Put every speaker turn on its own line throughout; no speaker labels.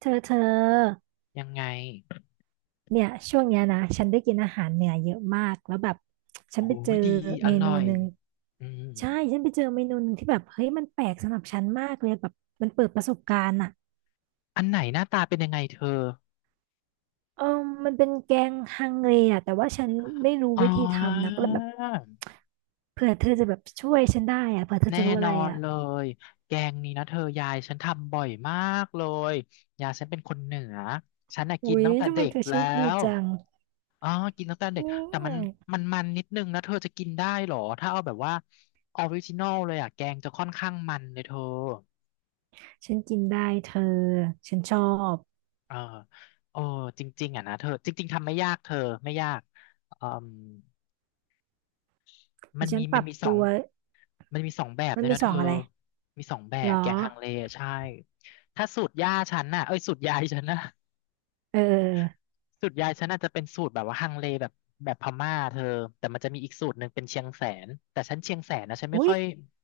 เธอ
ยังไง
เนี่ยช่วงเนี้ยนะฉันได้กินอาหารเหนือเยอะมากแล้วแบบฉั
โอ้
นไปเจอ
ยดีอ
เม
ร่อ
นู
ย
หนึ่ง
อืม
ใช่ฉันไปเจอเมนูหนึ่งที่แบบเฮ้ยมันแปลกสำหรับฉันมากเลยแบบมันเปิดประสบการณ์อ่ะ
อันไหนหน้าตาเป็นยังไงเธอ
เออมันเป็นแกงฮังเลอ่ะแต่ว่าฉันไม่รู้
อ๋อ
วิธีทำนะก็เลยแบบเผื่อเธอจะแบบช่วยฉันได้อ่ะเผื่อเธอ
แน่
จะรู้
น
อะ
อ
ไร
น
อ่ะ
เลยแกงนี้นะเธอยายฉันทำบ่อยมากเลยยายฉันเป็นคนเหนือฉันน่ะกิน
อุ๊ย
ตั้งแต่
ทำไม
เด็ก
เธอโช
แล้
คดี
ว
จัง
อ๋อกินตั้งแต่เด็ก
เนี่
แต่มัน
ย
มันนิดนึงนะเธอจะกินได้เหรอถ้าเอาแบบว่าออริจินอลเลยอ่ะแกงจะค่อนข้างมันเลยเธอ
ฉันกินได้เธอ ฉันชอบ
เออโอ้จริงๆอ่ะนะเธอจริงๆทำไม่ยากเธอไม่ยากอืม มัน
ฉั
มี
นป
มัน
รับ
มีสอ
ตั
ง
ว
มันมีสองแบบ
มั
ด้
น
วย
มี
นะ
ส
เธ
อ
อ
งอะไร
มีสองแบ
หรอ
บแกงฮังเลใช่ถ้าสูตรยายฉันน่ะ
เออ
สูตรยายฉันน่ะจะเป็นสูตรแบบว่าฮังเลแบบพม่าเธอแต่มันจะมีอีกสูตรหนึ่งเป็นเชียงแสนแต่ฉันเชียงแสนนะฉันไม่
อุ๊ย
ค่อย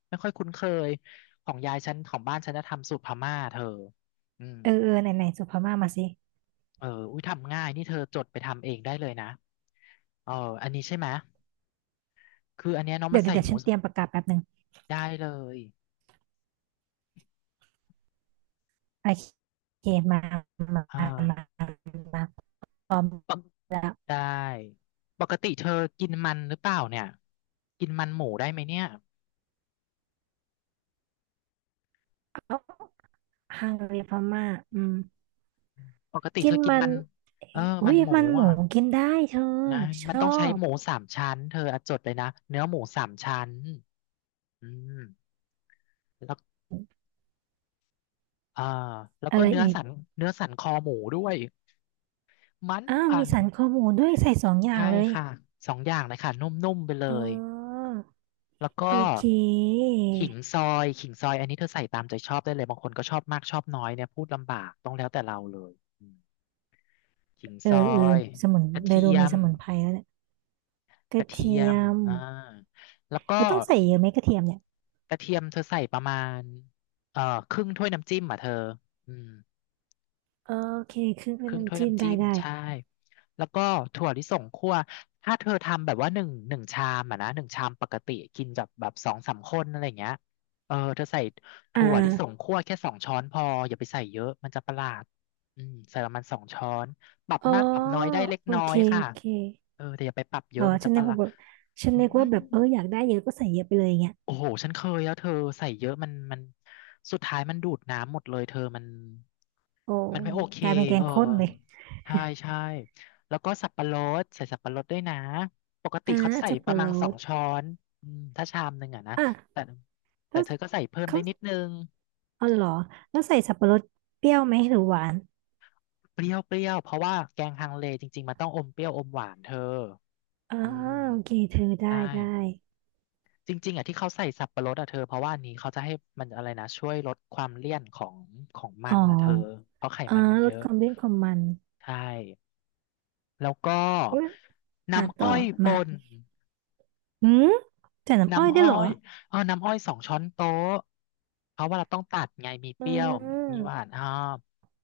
ไม่ค่อยคุ้นเคยของยายฉันของบ้านฉันจะทำสูตรพม่าเธออืม
เออเออไหนไหนส่งพม่ามาสิ
เอออุ้ยทำง่ายนี่เธอจดไปทำเองได้เลยนะเอออันนี้ใช่ไหมยคืออันเนี้ยเน้องมั
เดี๋ย
น
วเดี๋ย
ใส่
วเดี๋ย
ห
ว
มู
ฉันเตรียมประกาศแป๊บหนึ่ง
ได้เลย
โอเคมามา
อ่า
มามาพร้อม
ปก
แล้ว
ได้ปกติเธอกินมันหรือเปล่าเนี่ยกินมันหมูได้ไหมเนี่ย
เอาฮังการีพม่าอืม
ปกติ
กิ
เธ
น
อกิน
มั
มั
น
น
เอ้
เออ
ยอุ๊
มัน
ย
หมู
มันห
อ่ะ
มูกินได้เธอ
นะ
ช
มัน
อ
ต้องใช้
บ
หมูสามชั้นเธออะจดเลยนะเนื้อหมูสามชั้นอืมแล้วเออแล้ว
อะ
ก็
ไร
เนื้อ
อีก
สันเนื้อสันคอหมูด้วยมัน
อ้าว
มั
มี
น
สันคอหมูด้วยใส่สองอย่า
ใช่
งเลย
ค่ะสองอย่างเลยค่ะนุ่มๆไปเล
อ๋
ย
อ
แล้วก็
โอเค
ขิงซอยขิงซอยอันนี้เธอใส่ตามใจชอบได้เลยบางคนก็ชอบมากชอบน้อยเนี่ยพูดลำบากต้องแล้วแต่เราเลย ขิง
เออ
ซอ
เออ
ย
สมุน
กระ
เดยว
เที
ดู
ย
มี
ม
สมุนไพรแล้วเนี่ยก
ก
ระ
ระเที
เที
ย
ย
ม
ม
อ่าแล้วก็
แล้วต้องใส่เยอะไหมกระเทียมเนี่ย
กระเทียมเธอใส่ประมาณเอ่อครึ่งถ้วยน้ำจิ้มอ่ะเธออืม
โอเคครึ่ง
ค
เป็น
รึ่งถ้ว
น้ำ
ย
จิ้ม
น้ำ
ได้
จิ้ม
ได้
ใช่แล้วก็ถั่วลิสงคั่วถ้าเธอทำแบบว่าหนึ่งชามอะนะหนึ่งชามปกติกินแบบสองสามคนอะไรอย่างเงี้ยเออเธอใส่
อ่
ถั่วลิสง
า
คั่วแค่สองช้อนพออย่าไปใส่เยอะมันจะประหลาดอืมใส่ประมาณสองช้อนปรับ
อ๋อ
มากปรับน้อยได้เล็ก
โอ
น้อ
เค
ยค่ะ
โอเค
เออแต่อย่าไปปรับเย
อ๋อ
อะมันจะ
ฉัน
ป
นึ
ระ
ก
หลา
ว่า
ด
แบบฉัน
อื
นึกว่า
ม
แบบเอออยากได้เยอะก็ใส่เยอะไปเลยเงี้ย
โอ้โหฉันเคยแล้วเธอใส่เยอะมันสุดท้ายมันดูดน้ำหมดเลยเธอมัน
โอ้
มันไม่โอเค
กลายเป็นแก
เอ
ง
อ
ข้นเลย
ใช่ใช่แล้วก็สับปะรดใส่สับปะรดด้วยนะปกติ
อ่า
เขาใส่
สับ
ป
ปะ
ระมา
ร
ณสอ
ด
งช้อนอืมถ้าชามหนึ่งอะนะ
อ่ะ
แต่แต่
แล้ว
เธอก็ใส่เพิ่มได้
เขา
นิดนึง
อ๋อเหรอแล้วใส่สับปะรดเปรี้ยวไหมหรือหวาน
เปรี้ยวเปรี้ยวเพราะว่าแกงฮังเลจริงๆมันต้องอมเปรี้ยวอมหวานเธอ
อ่า
อืม
โอเคเธอได้
ได้
ได้
จริงๆอะที่เขาใส่สับปะรดอะเธอเพราะว่าอันนี้เขาจะให้มันอะไรนะช่วยลดความเลี่ยนของมั
อ๋อ
นอะเธอเพราะไข
อ่า
มันมัน
ล
เย
ด
อะ
ความเลี่ยนความมัน
ใช่แล้วก็
เอะอ่ะ
น้ำ
ต่อ
อ้อย
มา
ป่น
อืมใส่น้ำอ้อย
น้ำ
ได้
อ้อ
เหรอ
ยอ๋อน้ำอ้อยสองช้อนโต๊ะเพราะว่าเราต้องตัดไงมีเป
อื
รี้ยวมีหวา
ม
นอ่า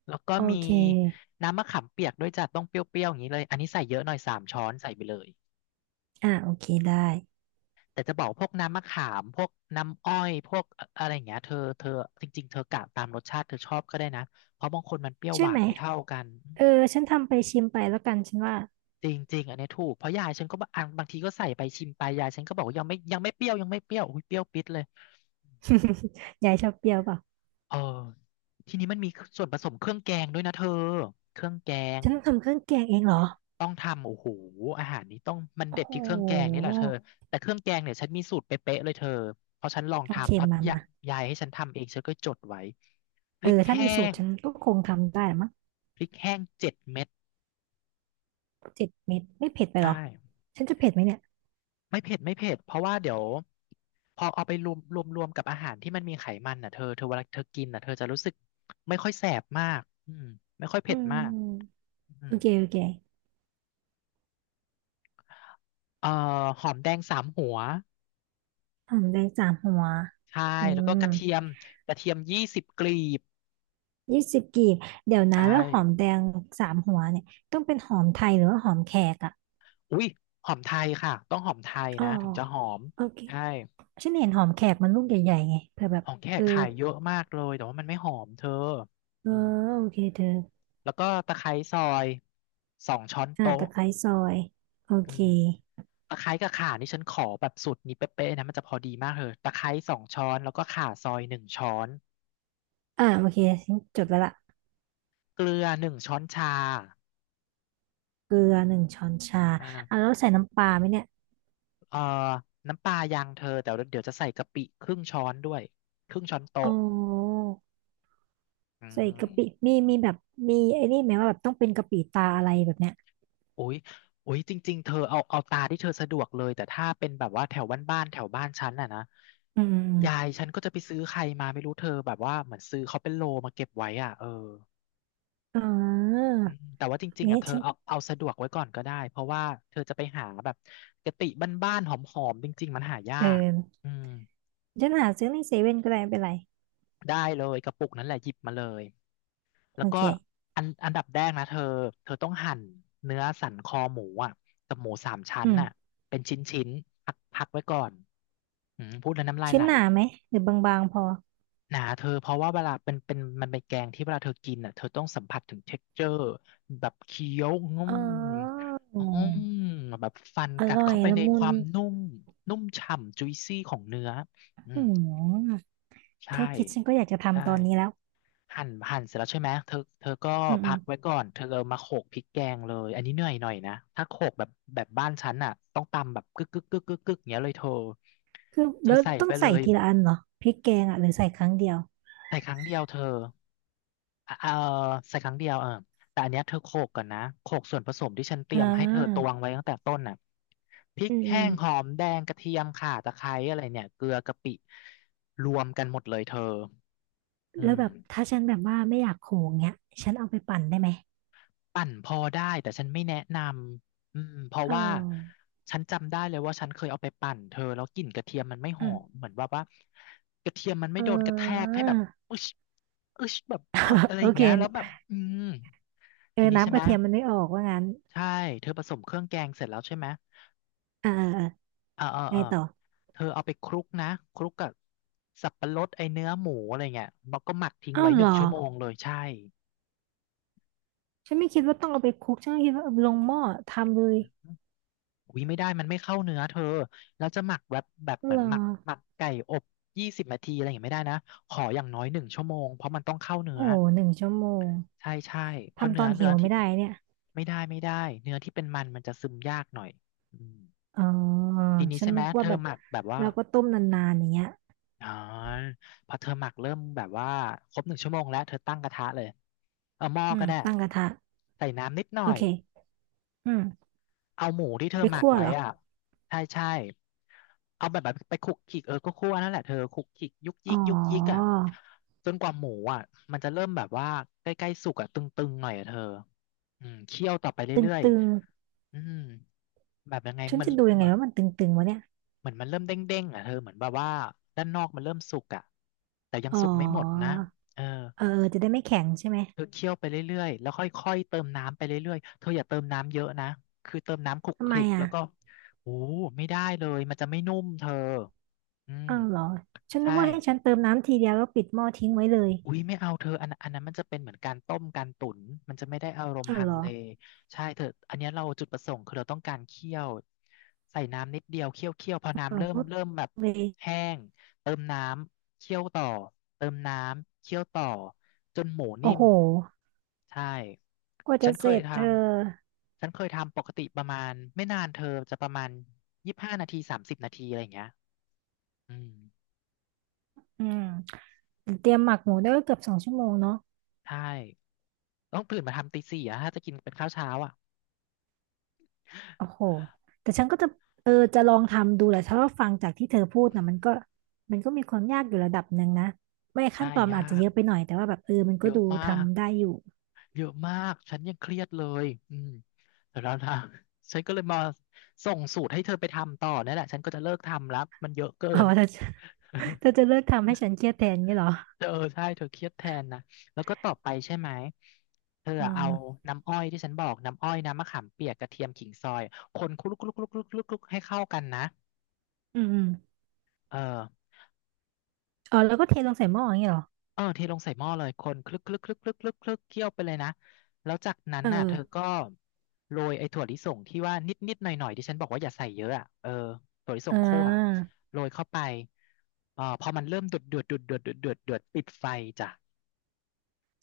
แล้วก็
โอ
มี
เค
น้ำมะขามเปียกด้วยจ้ะต้องเปรี้ยวๆอย่างนี้เลยอันนี้ใส่เยอะหน่อยสามช้อนใส่ไปเลย
อ่าโอเคได้
แต่จะบอกพวกน้ำมะขามพวกน้ำอ้อยพวกอะไรอย่างเงี้ยเธอจริงๆเธอกะตามรสชาติเธอชอบก็ได้นะเพราะบางคนมันเปรี้ยว
ใช่
หวา
ไห
น
ม
ไม่เท่ากัน
เออฉันทำไปชิมไปแล้วกันฉันว่า
จริงๆอันเนี้ยถูกเพราะยายฉันก็บางอันบางทีก็ใส่ไปชิมไปยายฉันก็บอกว่ายังไม่เปรี้ยวยังไม่เปรี้ยวอุ้ยเปรี้ยวปิดเลย
ยายชอบเปรี้ยวเปล่า
เออทีนี้มันมีส่วนผสมเครื่องแกงด้วยนะเธอเครื่องแกง
ฉันต้องทำเครื่องแกงเองเหรอ
ต้องทำโอ้โหอาหารนี้ต้องมัน
โอ้
เด็ด
โ
ที่เครื่องแกงนี่
ห
แหละเธอแต่เครื่องแกงเนี่ยฉันมีสูตรเป๊ะๆเลยเธอเพราะฉันลอง
โอเค
ทำเพราะ
มามา
ยายให้ฉันทำเองฉันก็จดไว้พ
เอ
ริก
อถ้า
แห้
มีสูตร
ง
ฉันก็คงทำได้ละมั้ง
7 เม็ด
เจ็ดเม็ดไม่เผ็ดไปห
ใช่
รอฉันจะเผ็ดไหมเนี่ย
ไม่เผ็ดไม่เผ็ดเพราะว่าเดี๋ยวพอเอาไปรวมกับอาหารที่มันมีไขมันน่ะเธอเธอเวลาเธอกินน่ะเธอจะรู้สึกไม่ค่อยแสบมากอืมไม่ค่อย
อื
เผ็ดมาก
ม
อื
โอ
ม
เคโอเค
เอ่อหอมแดง3 หัว
หอมแดงสามหัว
ใช่
อื
แล้วก็
ม
กระเทียมกระเทียม20 กลีบ
20 กีบเดี๋ยวนะ
ใช่
แล้วหอมแดงสามหัวเนี่ยต้องเป็นหอมไทยหรือว่าหอมแขกอ่ะ
อุ้ยหอมไทยค่ะต้องหอมไทย
อ๋อ
นะถึงจะหอม
โอเค
ใช่
ฉันเห็นหอมแขกมันลูกใหญ่ๆไงเผื่อแบบ
ของแข
เอ
ก
อ
ขายเยอะมากเลยแต่ว่ามันไม่หอมเธอ
เออ
อืม
โอเคเธอ
แล้วก็ตะไคร้ซอยสองช้อน
อ่า
โต๊ะ
ตะไคร้ซอยโอ
อื
เค
มตะไคร้กับข่านี่ฉันขอแบบสูตรนี้เป๊ะๆนะมันจะพอดีมากเลยตะไคร้สองช้อนแล้วก็ข่าซอยหนึ่งช้อน
อ่าโอเคฉันจดไว้ละ
เกลือหนึ่งช้อนชา
เกลือ1 ช้อนชาอ่าแล้
อ่า
วใส่น้ำปลาไหมเนี่ย
เอ่อน้ำปลายังเธอแต่เดี๋ยวจะใส่กะปิครึ่งช้อนด้วยครึ่งช้อน
อ๋อ
โต๊ะอื
ใส่
ม
กะปิมีแบบมีไอ้นี่ไหมว่าแบบต้องเป็นกะปิตาอะไรแบบเนี้ย
อุ๊ยอุยจริงๆเธอเอาตาที่เธอสะดวกเลยแต่ถ้าเป็นแบบว่าแถวบ้านๆแถวบ้านฉันน่ะนะ
อื
ยาย
ม
ฉันก็จะไปซื้อใครมาไม่รู้เธอแบบว่าเหมือนซื้อเขาเป็นโลมาเก็บไว้อ่ะเออ
อมอมอ๋อ
อืมแต่ว่าจริงๆอ่ะ
นี่
เธอ
ฉัน
เอาสะดวกไว้ก่อนก็ได้เพราะว่าเธอจะไปหาแบบกะปิบ้านๆหอมๆจริงๆมันหายา
เอ
ก
อ
อืม
ฉันหาซื้อในเซเว่นก็ได้ไม่เป็นไร
ได้เลยกระปุกนั้นแหละหยิบมาเลย แล้
โอ
วก็
เค
อันดับแรกนะเธอต้องหั่นเนื้อสันคอหมูอ่ะกับหมูสามชั้
อื
น
ม
น่ะเป็นชิ้นชิ้นพักไว้ก่อนอืมพูดแล้วน้ำลาย
ชิ้
ไห
น
ล
หนาไหมหรือบางๆพอ
หนาเธอเพราะว่าเวลาเป็นมันเป็นแกงที่เวลาเธอกินอ่ะเธอต้องสัมผัสถึงเท็กเจอร์แบบเคี้ยวงุ่
อ๋
ม
อ
งุืมแบบฟัน
อ
กัด
ร่อย
เข้าไป
ละ
ใน
มุ
ค
น
วามนุ่มนุ่มฉ่ำ juicy ของเนื้ออื
อื
ม
ม
ใช่
แค่คิดฉันก็อยากจะ
ใช่
ทำตอนนี้แล้ว
หั่นเสร็จแล้วใช่ไหมเธอก็
อืมอื
พั
ม
กไว้ก่อนเธอเอามาโขลกพริกแกงเลยอันนี้เหนื่อยหน่อยนะถ้าโขลกแบบบ้านฉันอ่ะต้องตำแบบกึกกึกกึกกึกกึกอย่างเงี้ยเลยเธอ
คือ
เธอ
แล้ว
ใส่
ต้อ
ไป
ง
เล
ใส่
ย
ทีละอันเหรอพริกแกงอ่ะหรือใส่ครั้งเดียว
ใส่ครั้งเดียวเธออ่ะเออใส่ครั้งเดียวเออแต่อันเนี้ยเธอโขลกก่อนนะโขลกส่วนผสมที่ฉันเต
อ่
รียมให้เธอต
า
วงไว้ตั้งแต่ต้นน่ะพริก
อืมอื
แห้
ม
งหอมแดงกระเทียมข่าตะไคร้อะไรเนี่ยเกลือกะปิรวมกันหมดเลยเธออื
แล้ว
ม
แบบถ้าฉันแบบว่าไม่อยากโขงเงี้ยฉันเอาไปปั่นได้ไหม
ปั่นพอได้แต่ฉันไม่แนะนำอืมเพราะ
เ
ว่า
ออ
ฉันจำได้เลยว่าฉันเคยเอาไปปั่นเธอแล้วกลิ่นกระเทียมมันไม่ห
อื
อม
ม
เหมือนว่ากระเทียมมันไม่
เอ
โดนกระแทก
อ
ให้แบบอึชอึชแบบเอออะไร
โอ
อย่าง
เค
เงี้ยแล้วแบบอืม
เอ
ที
อ
นี้ใช่
น้ำก
ไหม
ระเทียมมันไม่ออกว่างั้น
ใช่เธอผสมเครื่องแกงเสร็จแล้วใช่ไหม
อ่าอ่าอ่า
เออเออ
ไง
เออ
ต่อ
เธอเอาไปคลุกนะคลุกกับสับปะรดไอเนื้อหมูอะไรเงี้ยแล้วก็หมักทิ้ง
อ้าว
ไว้ห
เหร
นึ่ง
อ
ชั่วโมงเลยใช่
ฉันไม่คิดว่าต้องเอาไปคลุกฉันก็คิดว่าเอาลงหม้อทำเลย
อุ้ยไม่ได้มันไม่เข้าเนื้อเธอแล้วจะหมักแบบเหมื
เหร
อน
อ
หมักไก่อบ20 นาทีอะไรอย่างเงี้ยไม่ได้นะขออย่างน้อยหนึ่งชั่วโมงเพราะมันต้องเข้าเนื้อ
โอ้โห1 ชั่วโมง
ใช่ใช่เพราะ
ทำต
เนื้
อ
อ
น
เนื้
หิ
อ
ว
ที่
ไม่
เป็
ได้
น
เนี่ย
ไม่ได้ไม่ได้เนื้อที่เป็นมันจะซึมยากหน่อยอืม
อ๋อ
ทีนี้
ฉัน
ใช่ไหม
นึก
เธ
ว่าแบ
อ
บ
หมักแบบว่า
เราก็ต้มนานๆอย่างเงี้ย
อ๋อพอเธอหมักเริ่มแบบว่าครบหนึ่งชั่วโมงแล้วเธอตั้งกระทะเลยเอาหม้อ
อื
ก็
ม
ได้
ตั้งกระทะ
ใส่น้ำนิดห
โอ
น่อย
เค อืม
เอาหมูที่เธ
ไป
อหมัก
คั่ว
ไว้
เหรอ
อ่ะใช่ใช่เอาแบบไปคลุกคลิกเออก็คั่วนั่นแหละเธอคลุกคลิกยุกยิ
อ๋
กยุกยิก
อ
อ่ะจนกว่าหมูอ่ะมันจะเริ่มแบบว่าใกล้ๆสุกอ่ะตึงๆหน่อยอ่ะเธออืมเคี่ยวต่อไปเรื่อย
ตึง
ๆอืมแบบยังไง
ๆ ฉัน
มัน
จะดูยัง
เห
ไง
มือน
ว่ามันตึงๆวะเนี่ย
เหมือนมันเริ่มเด้งๆอ่ะเธอเหมือนแบบว่าด้านนอกมันเริ่มสุกอ่ะแต่ยัง
อ๋
สุกไม่หมดนะ
อ
เออ
เออจะได้ไม่แข็งใช่ไหม
เธอเคี่ยวไปเรื่อยๆ แล้วค่อยๆ เติมน้ำไปเรื่อยๆ เธออย่าเติมน้ำเยอะนะ คือเติมน้ำคลุก
ทำ
ค
ไม
ลิก
อ่ะ
แล้วก็ โอ้ไม่ได้เลยมันจะไม่นุ่มเธออืม
อ้าวเหรอ ฉันนึ
ใช่
กว่าให้ฉันเติมน้ำทีเดียวแล้วปิดหม้อทิ้งไว้เลย
อุ้ยไม่เอาเธออันนั้นมันจะเป็นเหมือนการต้มการตุ๋นมันจะไม่ได้อารมณ์
อ้าว
ฮั
เหร
ง
อ
เลใช่เธออันเนี้ยเราจุดประสงค์คือเราต้องการเคี่ยวใส่น้ำนิดเดียวเคี่ยวเคี่ยวพอน้ำ
อ้าว
เริ่ม
ปุ๊บ
เริ่มแบบ
เลย
แห้งเติมน้ำเคี่ยวต่อเติมน้ำเคี่ยวต่อจนหมู
โอ้
นิ่ม
โห
ใช่
กว่า
ฉั
จะ
น
เส
เค
ร็
ย
จ
ท
เธอ
ฉันเคยทำปกติประมาณไม่นานเธอจะประมาณ25 นาที30 นาทีอะไรอย่างเงี้ยอืม
อืมเตรียมหมักหมูได้ก็เกือบ2 ชั่วโมงเนาะ
ใช่ต้องตื่นมาทำตีสี่อะถ้าจะกินเป็นข้าวเช้าอ่ะ
โอ้โหแต่ฉันก็จะเออจะลองทำดูแหละเพราะว่าฟังจากที่เธอพูด
อื
นะมันก็
ม
มันก็มีความยากอยู่ระดับหนึ่งนะ ไม่ขั้
ใช่
นตอนมัน
ยา
อาจจะเย
ก
อะไปหน่อย แต่ว่าแบบเออมันก็
เยอะ
ดู
มาก
ทำได้อยู่
เยอะมากฉันยังเครียดเลยอืมแต่แล้วนะ ฉันก็เลยมาส่งสูตรให้เธอไปทำต่อนั่นแหละฉันก็จะเลิกทำแล้วมันเยอะเกิ
อ๋อ
น
เธอเธอจะเลิกทำให้ฉันเครียดแทนงี้เหรอ
เออใช่เธอเครียดแทนนะแล้วก็ต่อไปใช่ไหมเธอ
อื
เอา
ม
น้ำอ้อยที่ฉันบอกน้ำอ้อยน้ำมะขามเปียกกระเทียมขิงซอยคนคลุกๆๆๆๆๆให้เข้ากันนะ
อืมอืม
เออ
อ๋อแล้วก็เทลงใส่หม้ออย่างงี้เหรอ
เออเทลงใส่หม้อเลย คนคลึกคลึกคลึกคลึกคลึกคลึกเคี่ยวไปเลยนะ แล้วจากนั้น
เ
น่ะเธอ
ออ
ก็โรยไอ้ถั่วลิสงที่ว่านิดนิดหน่อยหน่อยๆที่ฉันบอกว่าอย่าใส่เยอะอ่ะเออถั่วลิส
เอออ่
งคั่ว
า
โรยเข้าไปเออพอมันเริ่มเดือดเดือดเดือดเดือดเดือดเดือดเดือดปิดไฟจ้ะ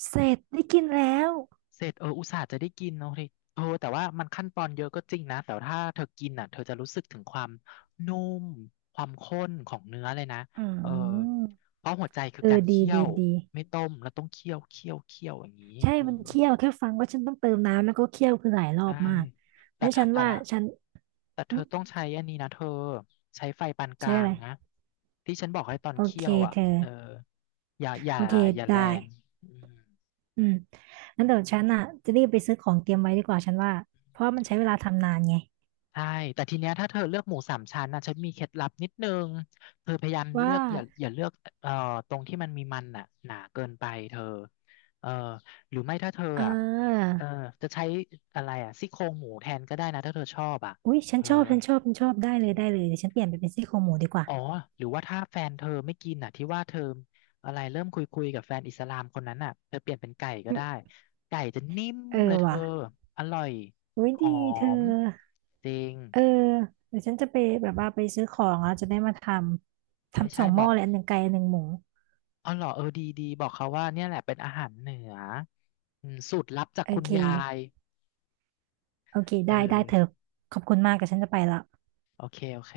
เสร็จได้กินแล้ว
เสร็จเอออุตส่าห์จะได้กินเนาะเฮยเออแต่ว่ามันขั้นตอนเยอะก็จริงนะแต่ถ้าเธอกินอ่ะเธอจะรู้สึกถึงความนุ่มความข้นของเนื้อเลยนะ
อื
เออ
ม
เพราะหัวใจคื
เอ
อกา
อ
ร
ดี
เคี่ย
ดี
ว
ดี
ไม่ต้มแล้วต้องเคี่ยวเคี่ยวเคี่ยวอย่างนี้
ใช่
อื
มัน
ม
เคี่ยวแค่ฟังว่าฉันต้องเติมน้ำแล้วก็เคี่ยวคือหลายรอ
ใช่
บมากเพ
แต่
ราะฉั
ถ้า
น
แต่
ว่า
ถ้า
ฉัน
แต่
อื
เธอ
ม
ต้องใช้อันนี้นะเธอใช้ไฟปานก
ใช่
ลา
อะ
ง
ไร
นะที่ฉันบอกให้ตอน
โอ
เคี่
เค
ยวอ่ะ
เธอ
เอออย่าอย่า
โอเค
อย่า
ได
แรง
้
อืม
อืมงั้นเดี๋ยวฉันอ่ะจะรีบไปซื้อของเตรียมไว้ดีกว่าฉันว่าเพราะมันใช้เวลาทำนานไง
ใช่ แต่ทีเนี้ยถ้าเธอเลือกหมูสามชั้นนะฉันมีเคล็ดลับนิดนึงเธอพยายามเลื
ว่า
อกอย่าเลือกเอ่อตรงที่มันมีมันน่ะหนาเกินไปเธอเออหรือไม่ถ้าเธอ
เ
อ่ะ
ออ
เออจะใช้อะไรอ่ะซี่โครงหมูแทนก็ได้นะถ้าเธอชอบอ่ะ
อุ๊ยฉั
เอ
น
อ
ชอบฉันชอบฉันชอบได้เลยได้เลยเดี๋ยวฉันเปลี่ยนไปเป็นซี่โครงหมูดีกว่า
อ๋อหรือว่าถ้าแฟนเธอไม่กินอ่ะที่ว่าเธออะไรเริ่มคุยกับแฟนอิสลามคนนั้นอ่ะเธอเปลี่ยนเป็นไก่ก็
อืม
ได้ไก่จะนิ่ม
เออ
เลยเธ
ว่ะ
ออร่อย
อุ๊ย
ห
ดี
อ
เธอ
มจริง
เออเดี๋ยวฉันจะไปแบบว่าไปซื้อของแล้วจะได้มาทำ
ใช่
ทำส
ใช่
องห
บ
ม้
อ
อ
ก
เลยอันหนึ่งไก่อันหนึ่งหมู
อ๋อเหรอเออดีดีบอกเขาว่าเนี่ยแหละเป็นอาหารเหนืออืมสูตรลับจาก
โอ
คุณ
เค
ยาย
โอเค
เอ
ได้ได้เธอ
อ
ขอบคุณมากแต่ฉันจะไปละ
โอเคโอเค